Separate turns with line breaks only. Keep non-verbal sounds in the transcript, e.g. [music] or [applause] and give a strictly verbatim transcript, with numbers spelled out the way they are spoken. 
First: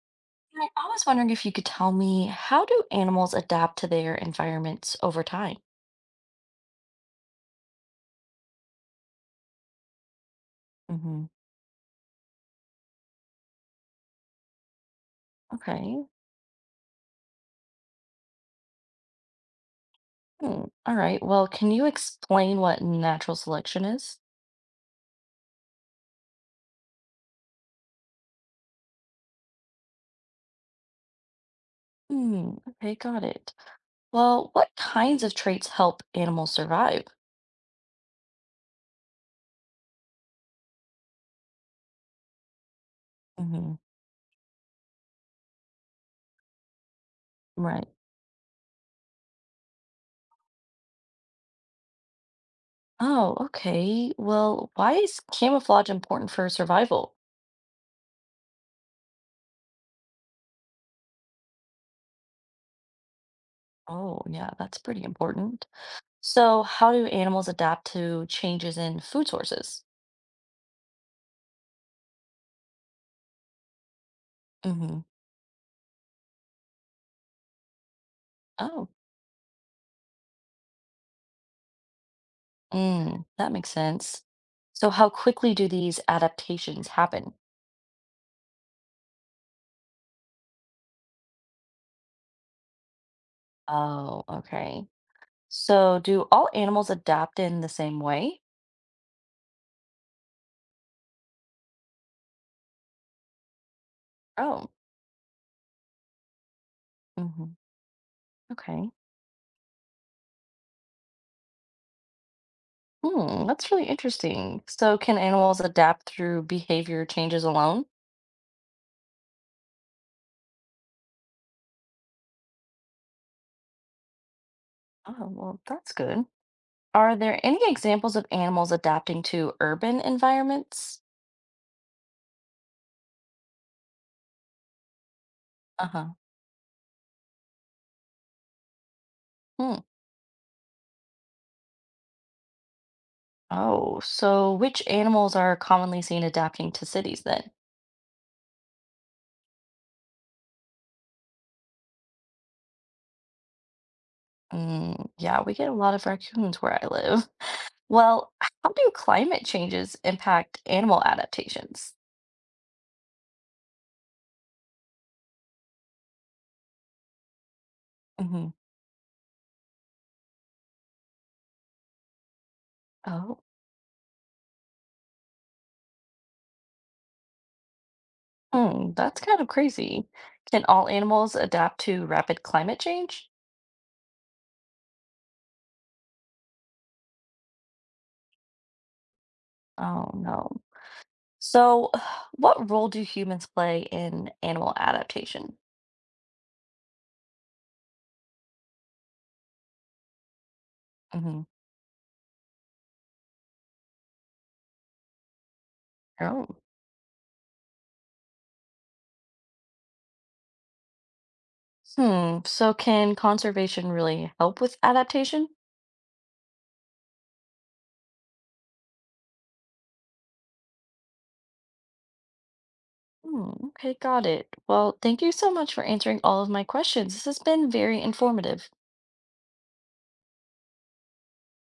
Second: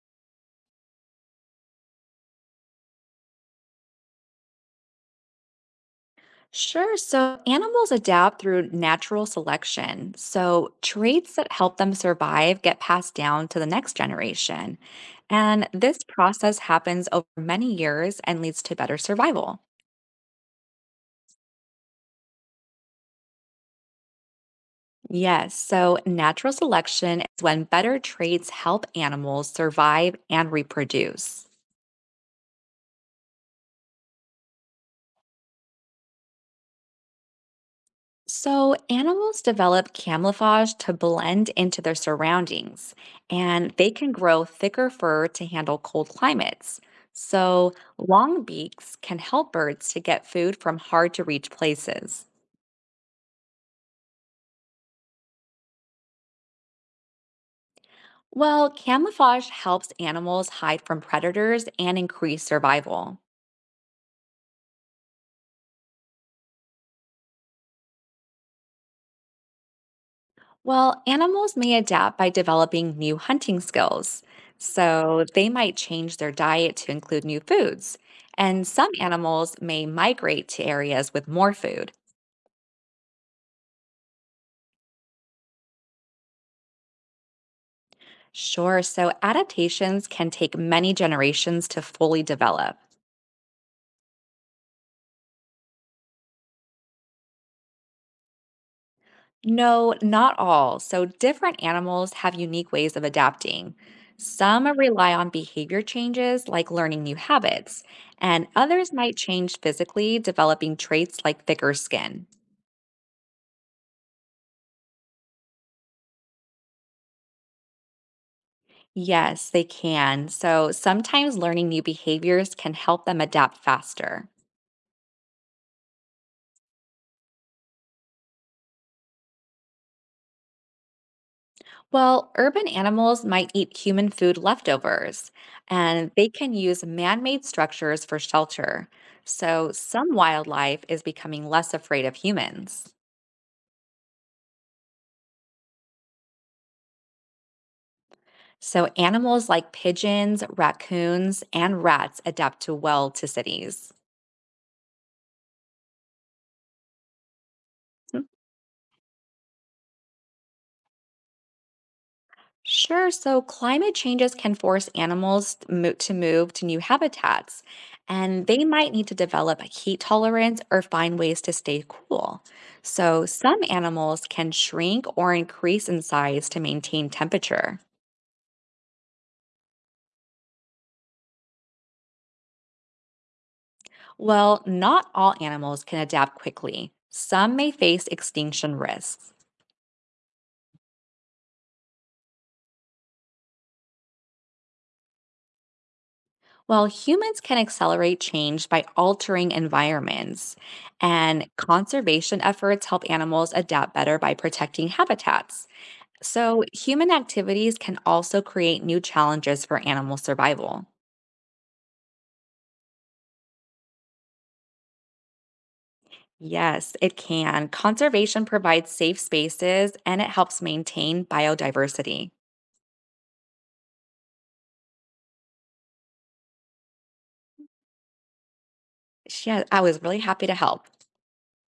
I I was wondering if you could tell me, how do animals adapt to their environments over time?
Sure. So animals adapt through natural selection. So
Hmm.
traits that help them survive get passed down to the next generation. And this
Okay.
process happens over many years and leads to better survival.
Hmm. All right. Well, can you explain what natural selection is?
Yes. So natural selection is when better traits help animals survive and reproduce.
Hmm. Okay, got it. Well, what kinds of traits help animals survive?
So, animals develop camouflage to blend into their surroundings, and
Hmm.
they can grow thicker fur to handle cold climates. So,
Right.
long beaks can help birds to get food from hard to reach places.
Oh, okay. Well, why is camouflage important for survival?
Well, camouflage helps animals hide from predators and increase survival.
Oh, yeah, that's pretty important. So, how do animals adapt to changes in food sources?
Well, animals may adapt by developing new hunting skills.
Hmm.
So they might change their diet to include new foods. And
Oh.
some animals may migrate to areas with more food.
Mm, that makes sense. So, how quickly do these adaptations happen?
Sure, so adaptations can take many generations to fully develop.
Oh, okay. So, do all animals adapt in the same way?
No, not all. So different animals have unique ways of adapting. Some
Oh.
rely on behavior changes, like learning new
Hmm.
habits, and
Okay.
others might change physically, developing traits like thicker skin.
Hmm, that's really interesting. So, can animals adapt through behavior changes alone?
Yes, they can. So sometimes learning new behaviors can help them adapt faster.
Oh, well, that's good. Are there any examples of animals adapting to urban environments?
Well, urban animals might eat human food leftovers, and
Uh-huh.
they can use man made structures for shelter. So
Hmm.
some wildlife is becoming less afraid of humans.
Oh, so which animals are commonly seen adapting to cities then?
So animals like pigeons, raccoons, and rats adapt to well to cities.
Mm, yeah, we get a lot of raccoons where I live. Well, how do climate changes impact animal adaptations?
Sure. So climate changes can force animals mo- to move to new habitats, and
Hmm.
they might need to develop a heat tolerance or find ways to stay cool. So
Oh.
some animals can shrink or increase in size to maintain temperature.
Hmm, that's kind of crazy. Can all animals adapt to rapid climate change?
Well, not all animals can adapt quickly. Some may face extinction risks.
Oh, no. So, [sighs] what role do humans play in animal adaptation?
While humans can accelerate change by altering environments,
Hmm.
and conservation efforts help animals adapt better by protecting habitats.
Oh.
So, human activities can also create new challenges for animal survival.
Hmm. So can conservation really help with adaptation?
Yes, it can. Conservation provides safe spaces and it helps maintain biodiversity.
Hmm. Okay, got it. Well, thank you so much for answering all of my questions. This has been very informative.
Yeah, I was really happy to help.